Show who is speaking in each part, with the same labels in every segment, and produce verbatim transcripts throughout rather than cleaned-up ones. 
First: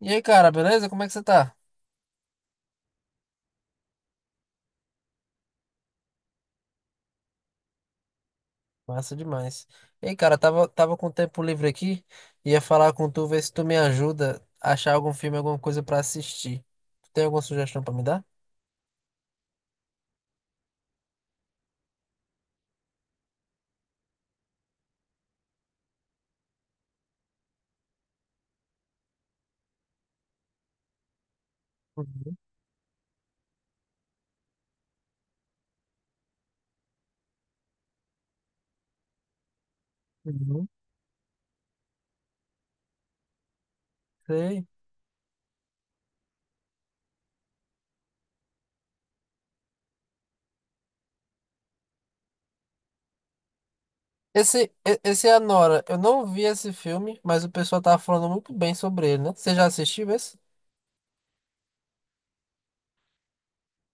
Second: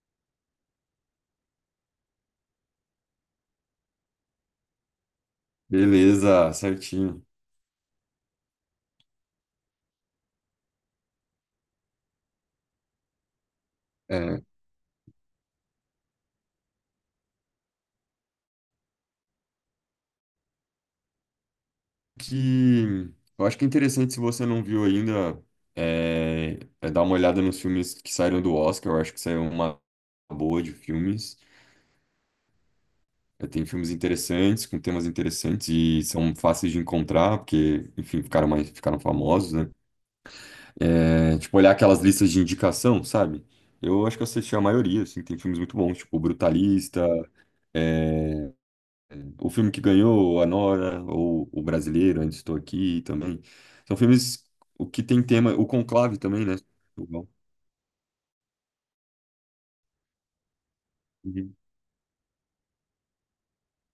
Speaker 1: E aí, cara, beleza? Como é que você tá?
Speaker 2: Beleza, certinho.
Speaker 1: Massa demais. E aí, cara, tava, tava com tempo livre aqui, ia falar com tu, ver se tu me ajuda
Speaker 2: É,
Speaker 1: a achar algum filme, alguma coisa pra assistir. Tu tem alguma sugestão pra me dar?
Speaker 2: que Eu acho que é interessante se você não viu ainda é, é dar uma olhada nos filmes que saíram do Oscar. Eu acho que saiu uma boa de filmes.
Speaker 1: Uhum,
Speaker 2: É, tem filmes interessantes, com temas interessantes e são fáceis de encontrar, porque, enfim, ficaram mais, ficaram famosos, né?
Speaker 1: uhum.
Speaker 2: É, tipo, olhar aquelas listas de indicação, sabe? Eu acho que eu assisti a
Speaker 1: Sei.
Speaker 2: maioria, assim, tem filmes muito bons, tipo Brutalista, o filme que ganhou, A Nora, ou O Brasileiro, Ainda Estou Aqui também. São filmes
Speaker 1: Esse,
Speaker 2: o
Speaker 1: e-
Speaker 2: que tem
Speaker 1: esse é a
Speaker 2: tema, o
Speaker 1: Nora. Eu
Speaker 2: Conclave
Speaker 1: não vi
Speaker 2: também, né?
Speaker 1: esse filme, mas o pessoal tava falando muito bem sobre ele, né? Você já assistiu esse?
Speaker 2: Uhum.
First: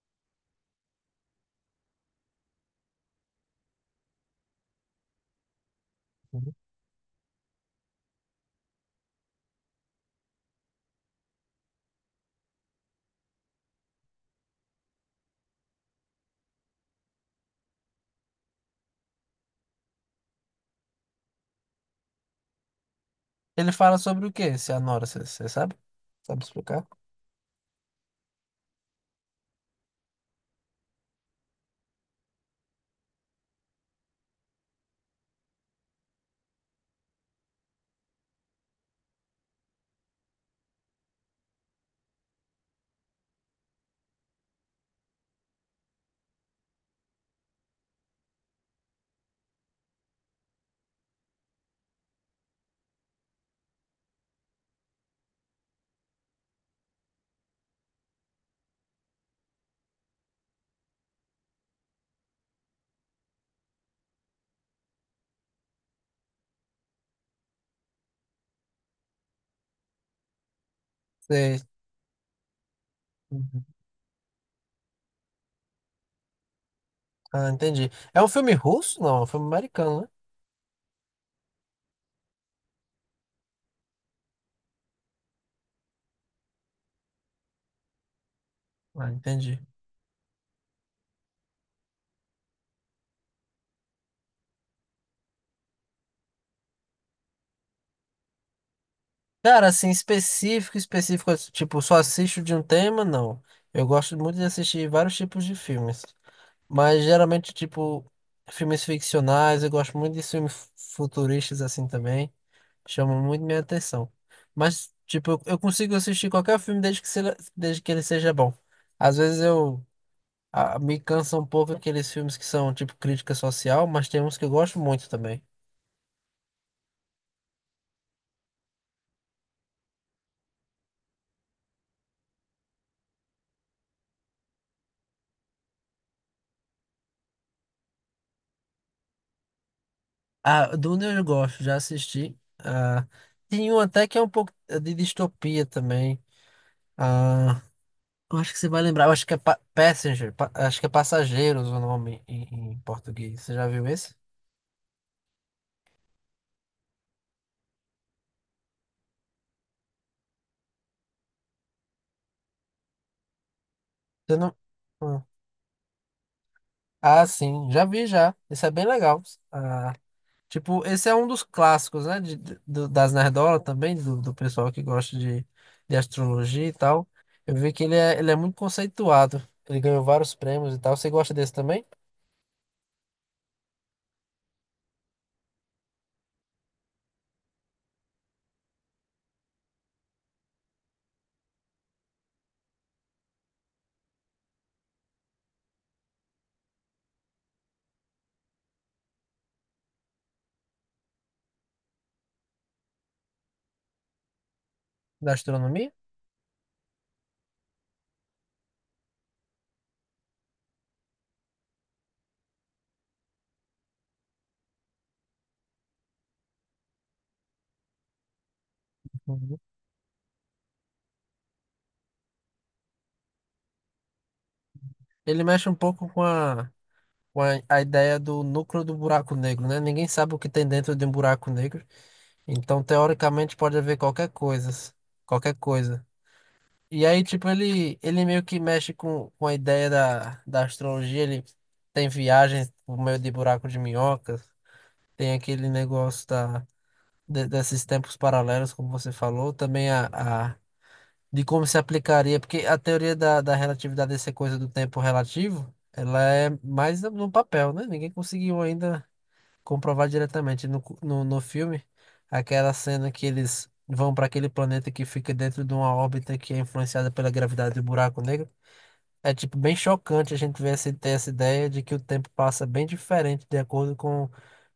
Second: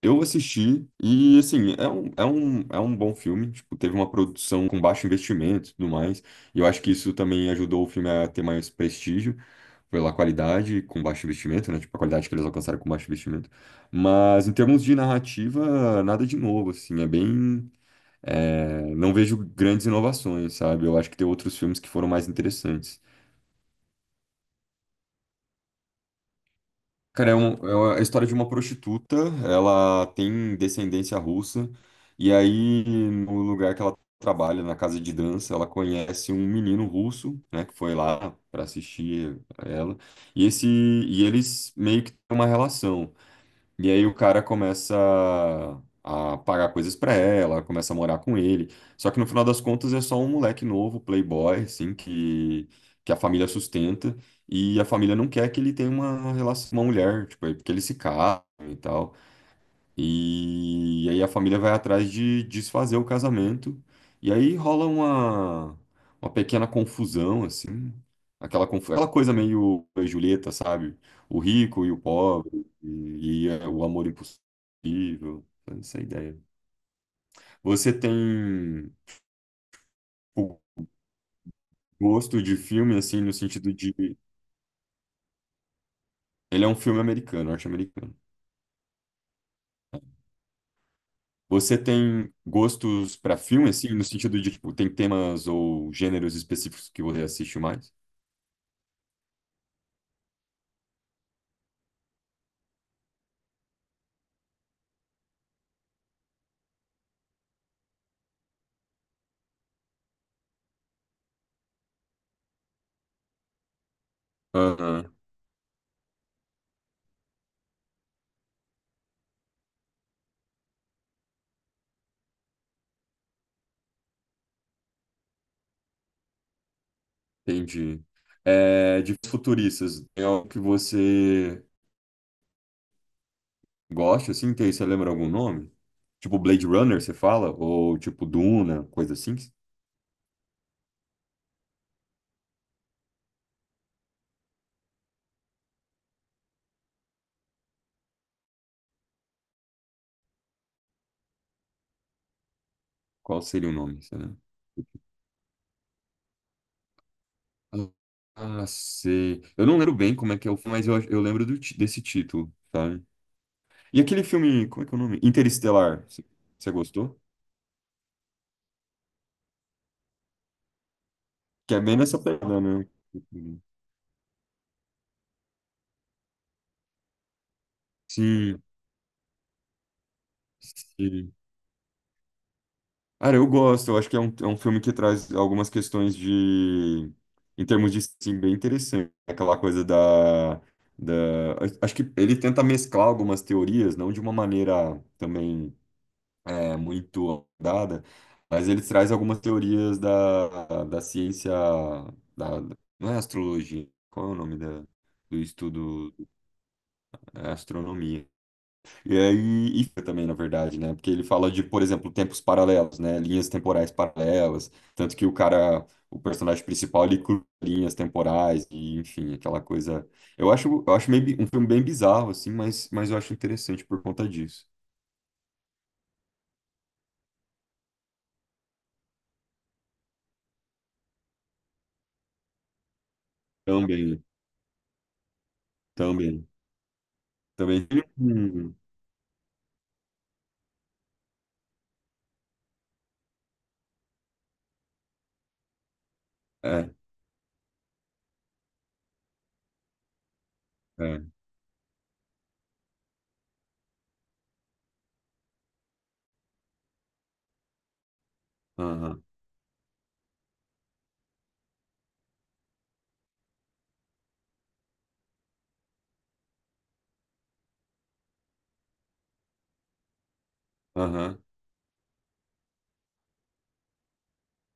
Speaker 2: Eu assisti e, assim, é um, é um, é um bom filme. Tipo, teve uma produção com baixo investimento e tudo mais.
Speaker 1: Uhum.
Speaker 2: E eu acho que isso também ajudou o filme a ter mais prestígio pela qualidade com baixo investimento, né? Tipo, a qualidade que eles alcançaram com baixo investimento. Mas em termos de narrativa, nada de novo, assim. É bem. É, não vejo grandes inovações, sabe? Eu acho que tem outros filmes que foram mais interessantes.
Speaker 1: Ele fala sobre o quê, esse Anora? Você você sabe? Sabe explicar?
Speaker 2: Cara, é, um- é uma- a história de uma prostituta, ela tem descendência russa, e aí no lugar que ela trabalha, na casa de dança, ela conhece um menino russo, né, que foi lá para assistir a ela, e esse e eles meio que têm uma relação. E aí o cara começa a pagar coisas pra ela, começa a morar com ele. Só que no final das contas é só um moleque novo, playboy, assim, que, que a família sustenta. E a família não quer que ele tenha uma relação com uma mulher, tipo, aí porque eles se casam e tal. E aí a família vai atrás de desfazer o casamento. E aí rola uma, uma pequena confusão, assim. Aquela, confu- aquela coisa meio Julieta, sabe? O
Speaker 1: Sei.
Speaker 2: rico e o pobre, e, e,
Speaker 1: Uhum.
Speaker 2: é, o amor impossível. Essa é a ideia.
Speaker 1: Ah, entendi.
Speaker 2: Você
Speaker 1: É um filme
Speaker 2: tem
Speaker 1: russo? Não, é um filme americano, né?
Speaker 2: o gosto de filme, assim, no sentido de. Ele é um filme americano, norte-americano.
Speaker 1: Ah, entendi.
Speaker 2: Você tem gostos para filme, assim, no sentido de, tipo, tem temas ou gêneros específicos que você assiste mais?
Speaker 1: Cara, assim, específico, específico, tipo, só assisto de um tema, não. Eu gosto muito de assistir vários tipos de filmes. Mas geralmente, tipo, filmes ficcionais, eu gosto muito de filmes fu- futuristas assim também. Chamam muito minha atenção. Mas,
Speaker 2: Aham,
Speaker 1: tipo, eu eu consigo assistir qualquer filme desde que, seja, desde que ele seja bom. Às vezes eu ah, me cansa um pouco aqueles filmes que são, tipo, crítica social, mas tem uns que eu gosto muito também.
Speaker 2: entendi. É, de futuristas, tem algo que você gosta, assim? Tem, você lembra algum nome? Tipo Blade Runner, você fala? Ou tipo Duna, coisa assim?
Speaker 1: Ah, Duna eu gosto, já assisti. Ah, tem um até que é um pouco é de distopia também. Ah, eu acho que você vai lembrar, eu acho que é Pa- Passenger, Pa- acho que é Passageiros o nome em, em português.
Speaker 2: Qual
Speaker 1: Você já
Speaker 2: seria o
Speaker 1: viu
Speaker 2: nome,
Speaker 1: esse?
Speaker 2: você lembra? Ah, sei. Eu não lembro bem como é que é o filme, mas eu, eu lembro do ti- desse título, sabe? E aquele
Speaker 1: Você não...
Speaker 2: filme, como é que é o nome?
Speaker 1: Ah,
Speaker 2: Interestelar, você você gostou?
Speaker 1: ah, sim, já vi já. Esse é bem legal. Ah, tipo, esse é um dos
Speaker 2: Que é bem
Speaker 1: clássicos,
Speaker 2: nessa
Speaker 1: né? De, de-
Speaker 2: pegada,
Speaker 1: do-
Speaker 2: né?
Speaker 1: das nerdola também, do, do pessoal que gosta de, de astrologia e tal. Eu vi que ele é, ele é muito
Speaker 2: Sim,
Speaker 1: conceituado. Ele ganhou vários prêmios e tal. Você
Speaker 2: sim.
Speaker 1: gosta desse também?
Speaker 2: Cara, eu gosto. Eu acho que é um, é um filme que traz algumas questões de... Em termos de, sim, bem interessante. Aquela coisa da... da... Acho que ele tenta mesclar algumas teorias, não de uma maneira também é, muito dada, mas ele traz algumas teorias da, da ciência... Da... Não é astrologia. Qual é o nome da...
Speaker 1: Da
Speaker 2: do
Speaker 1: astronomia?
Speaker 2: estudo? É astronomia. E aí, e fica também, na verdade, né? Porque ele fala de, por exemplo, tempos paralelos, né? Linhas temporais paralelas. Tanto que o cara, o personagem principal, ele cruza linhas temporais, e, enfim,
Speaker 1: Uhum.
Speaker 2: aquela coisa. Eu acho, eu acho meio, bi- um filme bem bizarro, assim, mas, mas eu acho interessante por conta disso.
Speaker 1: Ele mexe um pouco com a, com a, a ideia do núcleo do buraco negro, né? Ninguém sabe o que tem dentro de um buraco negro. Então, teoricamente, pode haver
Speaker 2: Também,
Speaker 1: qualquer coisa. Qualquer coisa.
Speaker 2: também,
Speaker 1: E aí, tipo,
Speaker 2: também.
Speaker 1: ele, ele meio que
Speaker 2: Hum,
Speaker 1: mexe com, com a ideia da, da astrologia. Ele tem viagens por meio de buraco de minhocas. Tem aquele negócio da,
Speaker 2: é,
Speaker 1: de- desses tempos paralelos, como você falou. Também a, a
Speaker 2: é.
Speaker 1: de como se aplicaria, porque a teoria da, da relatividade, essa coisa do tempo relativo, ela é mais no no papel, né? Ninguém conseguiu ainda
Speaker 2: Aham,
Speaker 1: comprovar diretamente no, cu- no, no filme aquela cena que eles vão para aquele planeta que fica dentro de uma órbita que é influenciada pela gravidade do buraco negro. É tipo bem chocante a gente ver essa, ter essa
Speaker 2: aham.
Speaker 1: ideia de que o tempo passa bem diferente de acordo com,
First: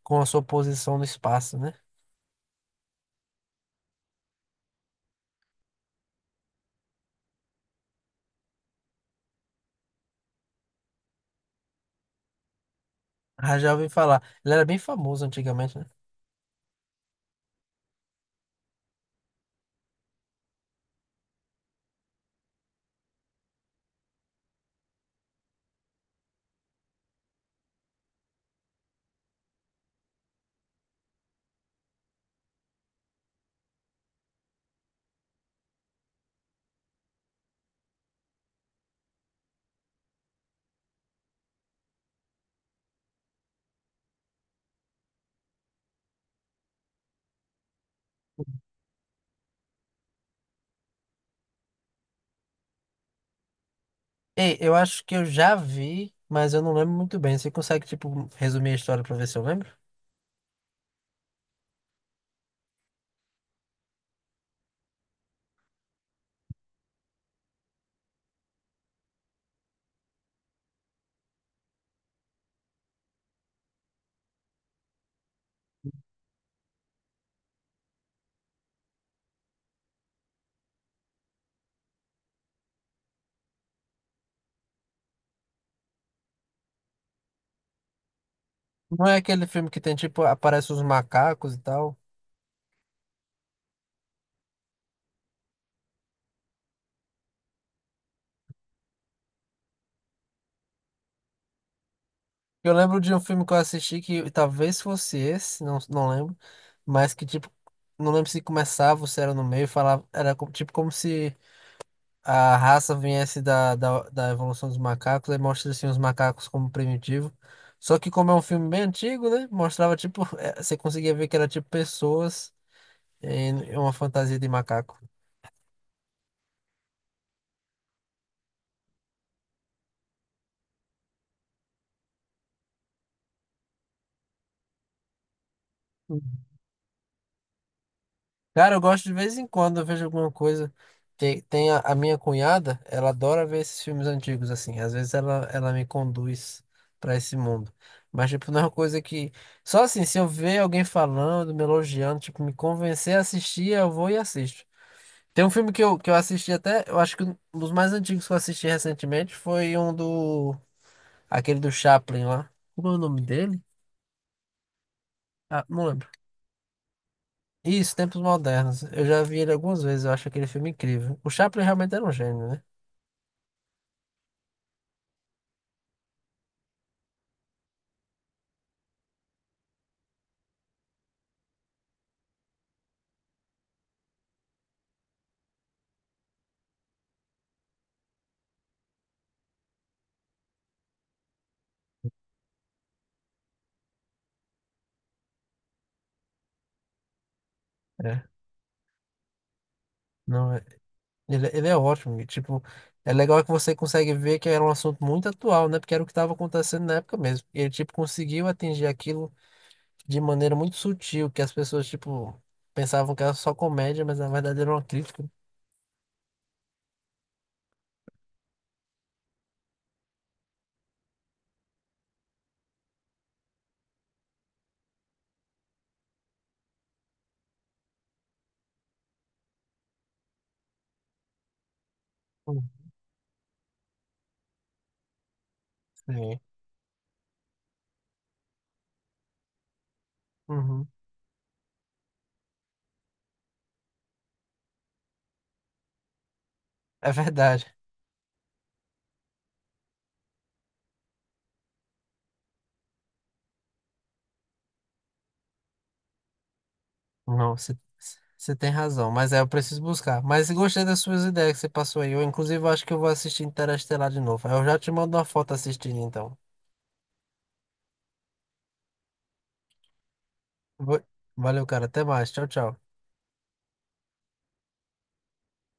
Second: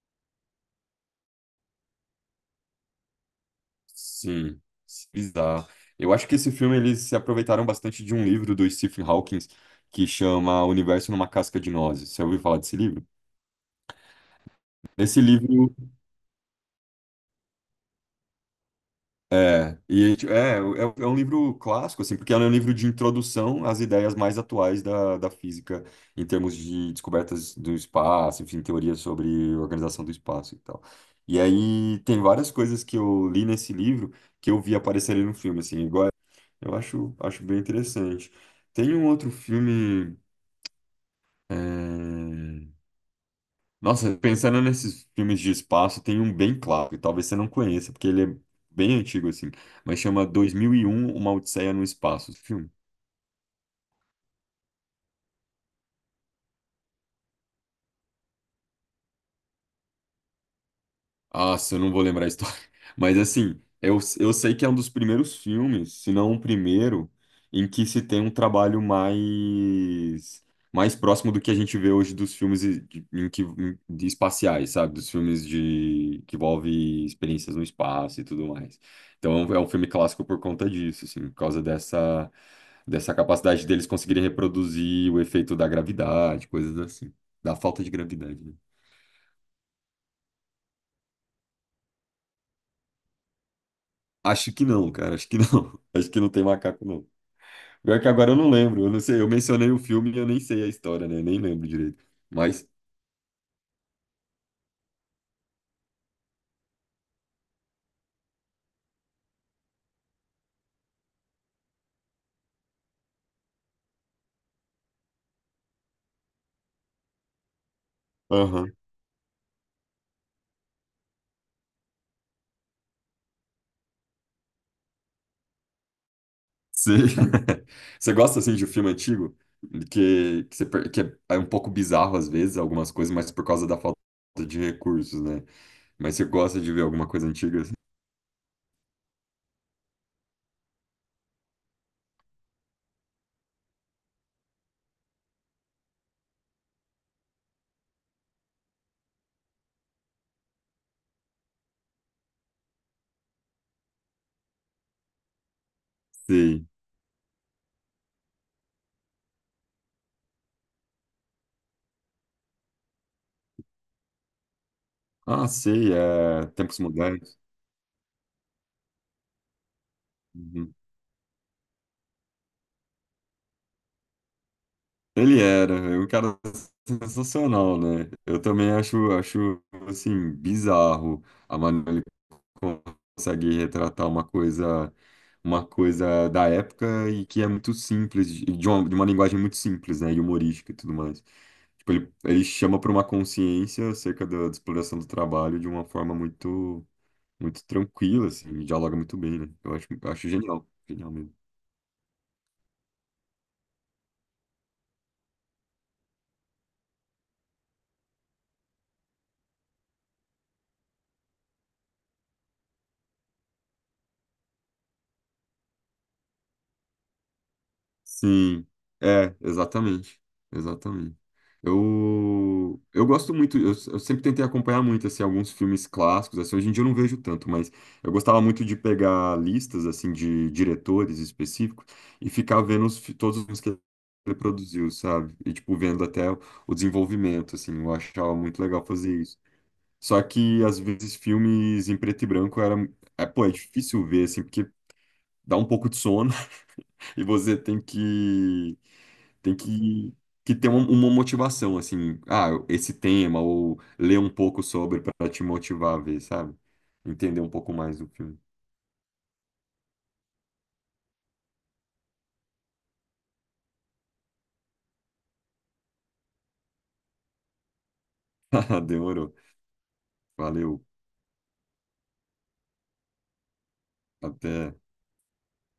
Speaker 1: com a sua posição no espaço, né?
Speaker 2: Sim, sim, bizarro. Eu acho que esse filme eles se aproveitaram bastante de um livro do Stephen Hawking que chama O Universo numa Casca de Nozes. Você ouviu falar desse livro?
Speaker 1: Ah, já ouvi falar. Ele era bem
Speaker 2: Esse
Speaker 1: famoso
Speaker 2: livro
Speaker 1: antigamente, né?
Speaker 2: é, e, tipo, é, é, é um livro clássico, assim, porque é um livro de introdução às ideias mais atuais da, da física em termos de descobertas do espaço, enfim, teorias sobre organização do espaço e tal. E aí tem várias coisas que eu li nesse livro que eu vi aparecerem no filme, assim, igual. Eu acho, acho bem interessante. Tem um outro filme. é, Nossa, pensando nesses filmes de espaço, tem um bem clássico, talvez você não conheça, porque ele é bem antigo assim, mas chama dois mil e um, Uma Odisseia no Espaço. Esse filme.
Speaker 1: Ei, eu acho que eu já vi, mas eu não lembro muito bem. Você consegue, tipo, resumir a história pra ver se eu lembro?
Speaker 2: Nossa, eu não vou lembrar a história. Mas assim, eu, eu sei que é um dos primeiros filmes, se não o primeiro, em que se tem um trabalho mais mais próximo do que a gente vê hoje dos filmes e- de, em que, em- de espaciais, sabe? Dos filmes de que envolve experiências no espaço e tudo mais. Então é um é um filme clássico por conta disso, assim, por causa dessa dessa capacidade deles conseguirem reproduzir o efeito da gravidade, coisas assim, da falta de gravidade, né?
Speaker 1: Não é aquele filme que tem, tipo, aparece os macacos e tal.
Speaker 2: Acho que não, cara. Acho que não. Acho que não tem macaco, não. Pior que agora eu não lembro. Eu não sei. Eu mencionei o filme e eu nem sei a história, né? Nem lembro direito. Mas,
Speaker 1: Eu lembro de um filme que eu assisti que talvez fosse esse, não, não lembro. Mas que, tipo, não lembro se começava ou se era no meio, falava, era co- tipo como se a raça viesse da, da, da evolução dos macacos, aí mostra assim os macacos como primitivo. Só que como é um filme
Speaker 2: aham.
Speaker 1: bem antigo, né? Mostrava, tipo, eh, você conseguia ver que era tipo pessoas. É uma fantasia de macaco.
Speaker 2: Sei. Você gosta, assim, de um filme antigo? Que, que, você per- que é um pouco bizarro, às vezes, algumas coisas, mas por causa da falta de recursos, né? Mas você gosta de ver alguma coisa antiga, assim?
Speaker 1: Cara, eu gosto de vez em quando, eu vejo alguma coisa. Tem, tem a, a minha cunhada, ela adora ver esses filmes antigos, assim. Às vezes ela, ela me conduz pra esse mundo. Mas, tipo, não é uma coisa que. Só assim, se eu ver alguém falando, me elogiando, tipo, me convencer a assistir, eu vou e assisto. Tem um filme que eu, que eu assisti
Speaker 2: Sei.
Speaker 1: até, eu acho que um dos mais antigos que eu assisti recentemente foi um do. Aquele do Chaplin lá. Como é o nome dele?
Speaker 2: Ah,
Speaker 1: Ah, não
Speaker 2: sei.
Speaker 1: lembro.
Speaker 2: É... Tempos Modernos.
Speaker 1: Isso, Tempos Modernos. Eu já vi ele algumas vezes, eu acho aquele filme
Speaker 2: Uhum.
Speaker 1: incrível. O Chaplin realmente era um gênio, né?
Speaker 2: Ele era, é um cara sensacional, né? Eu também acho, acho assim, bizarro a maneira como ele consegue retratar uma coisa, uma coisa da época e que é muito simples, de de uma, de uma linguagem muito simples, né? E humorística e tudo mais. Tipo, ele, ele chama para uma consciência acerca da, da exploração do trabalho de uma forma muito, muito tranquila,
Speaker 1: É.
Speaker 2: assim, e dialoga muito bem, né? Eu acho, eu acho
Speaker 1: Não, é-
Speaker 2: genial, genial mesmo.
Speaker 1: ele, ele é ótimo. E, tipo, é legal que você consegue ver que era um assunto muito atual, né? Porque era o que estava acontecendo na época mesmo. E ele, tipo, conseguiu atingir aquilo de maneira muito sutil, que as pessoas, tipo, pensavam que era só comédia, mas na verdade era uma crítica.
Speaker 2: Sim, é, exatamente, exatamente. Eu, eu gosto muito, eu, eu sempre tentei acompanhar muito, assim, alguns filmes clássicos, assim, hoje em dia eu não vejo tanto, mas eu gostava muito de pegar listas, assim, de diretores específicos e
Speaker 1: Hum,
Speaker 2: ficar vendo os fi- todos os filmes que ele produziu, sabe? E, tipo, vendo até
Speaker 1: Sim.
Speaker 2: o o desenvolvimento, assim, eu achava muito legal fazer isso. Só que, às
Speaker 1: Uhum.
Speaker 2: vezes, filmes em preto e branco era, é, pô, é difícil ver, assim, porque dá um pouco de sono
Speaker 1: É
Speaker 2: e você
Speaker 1: verdade.
Speaker 2: tem que tem que, que ter uma, uma motivação, assim, ah, esse tema, ou ler um pouco sobre para te motivar a ver, sabe? Entender um
Speaker 1: Não,
Speaker 2: pouco
Speaker 1: você
Speaker 2: mais do filme.
Speaker 1: você tem razão, mas é, eu preciso buscar. Mas gostei das suas ideias que você passou aí. Eu, inclusive, acho que eu vou assistir Interestelar de novo. Eu já te mando uma foto assistindo, então.
Speaker 2: Demorou. Valeu.
Speaker 1: Vou- Valeu, cara. Até mais. Tchau, tchau.
Speaker 2: Até.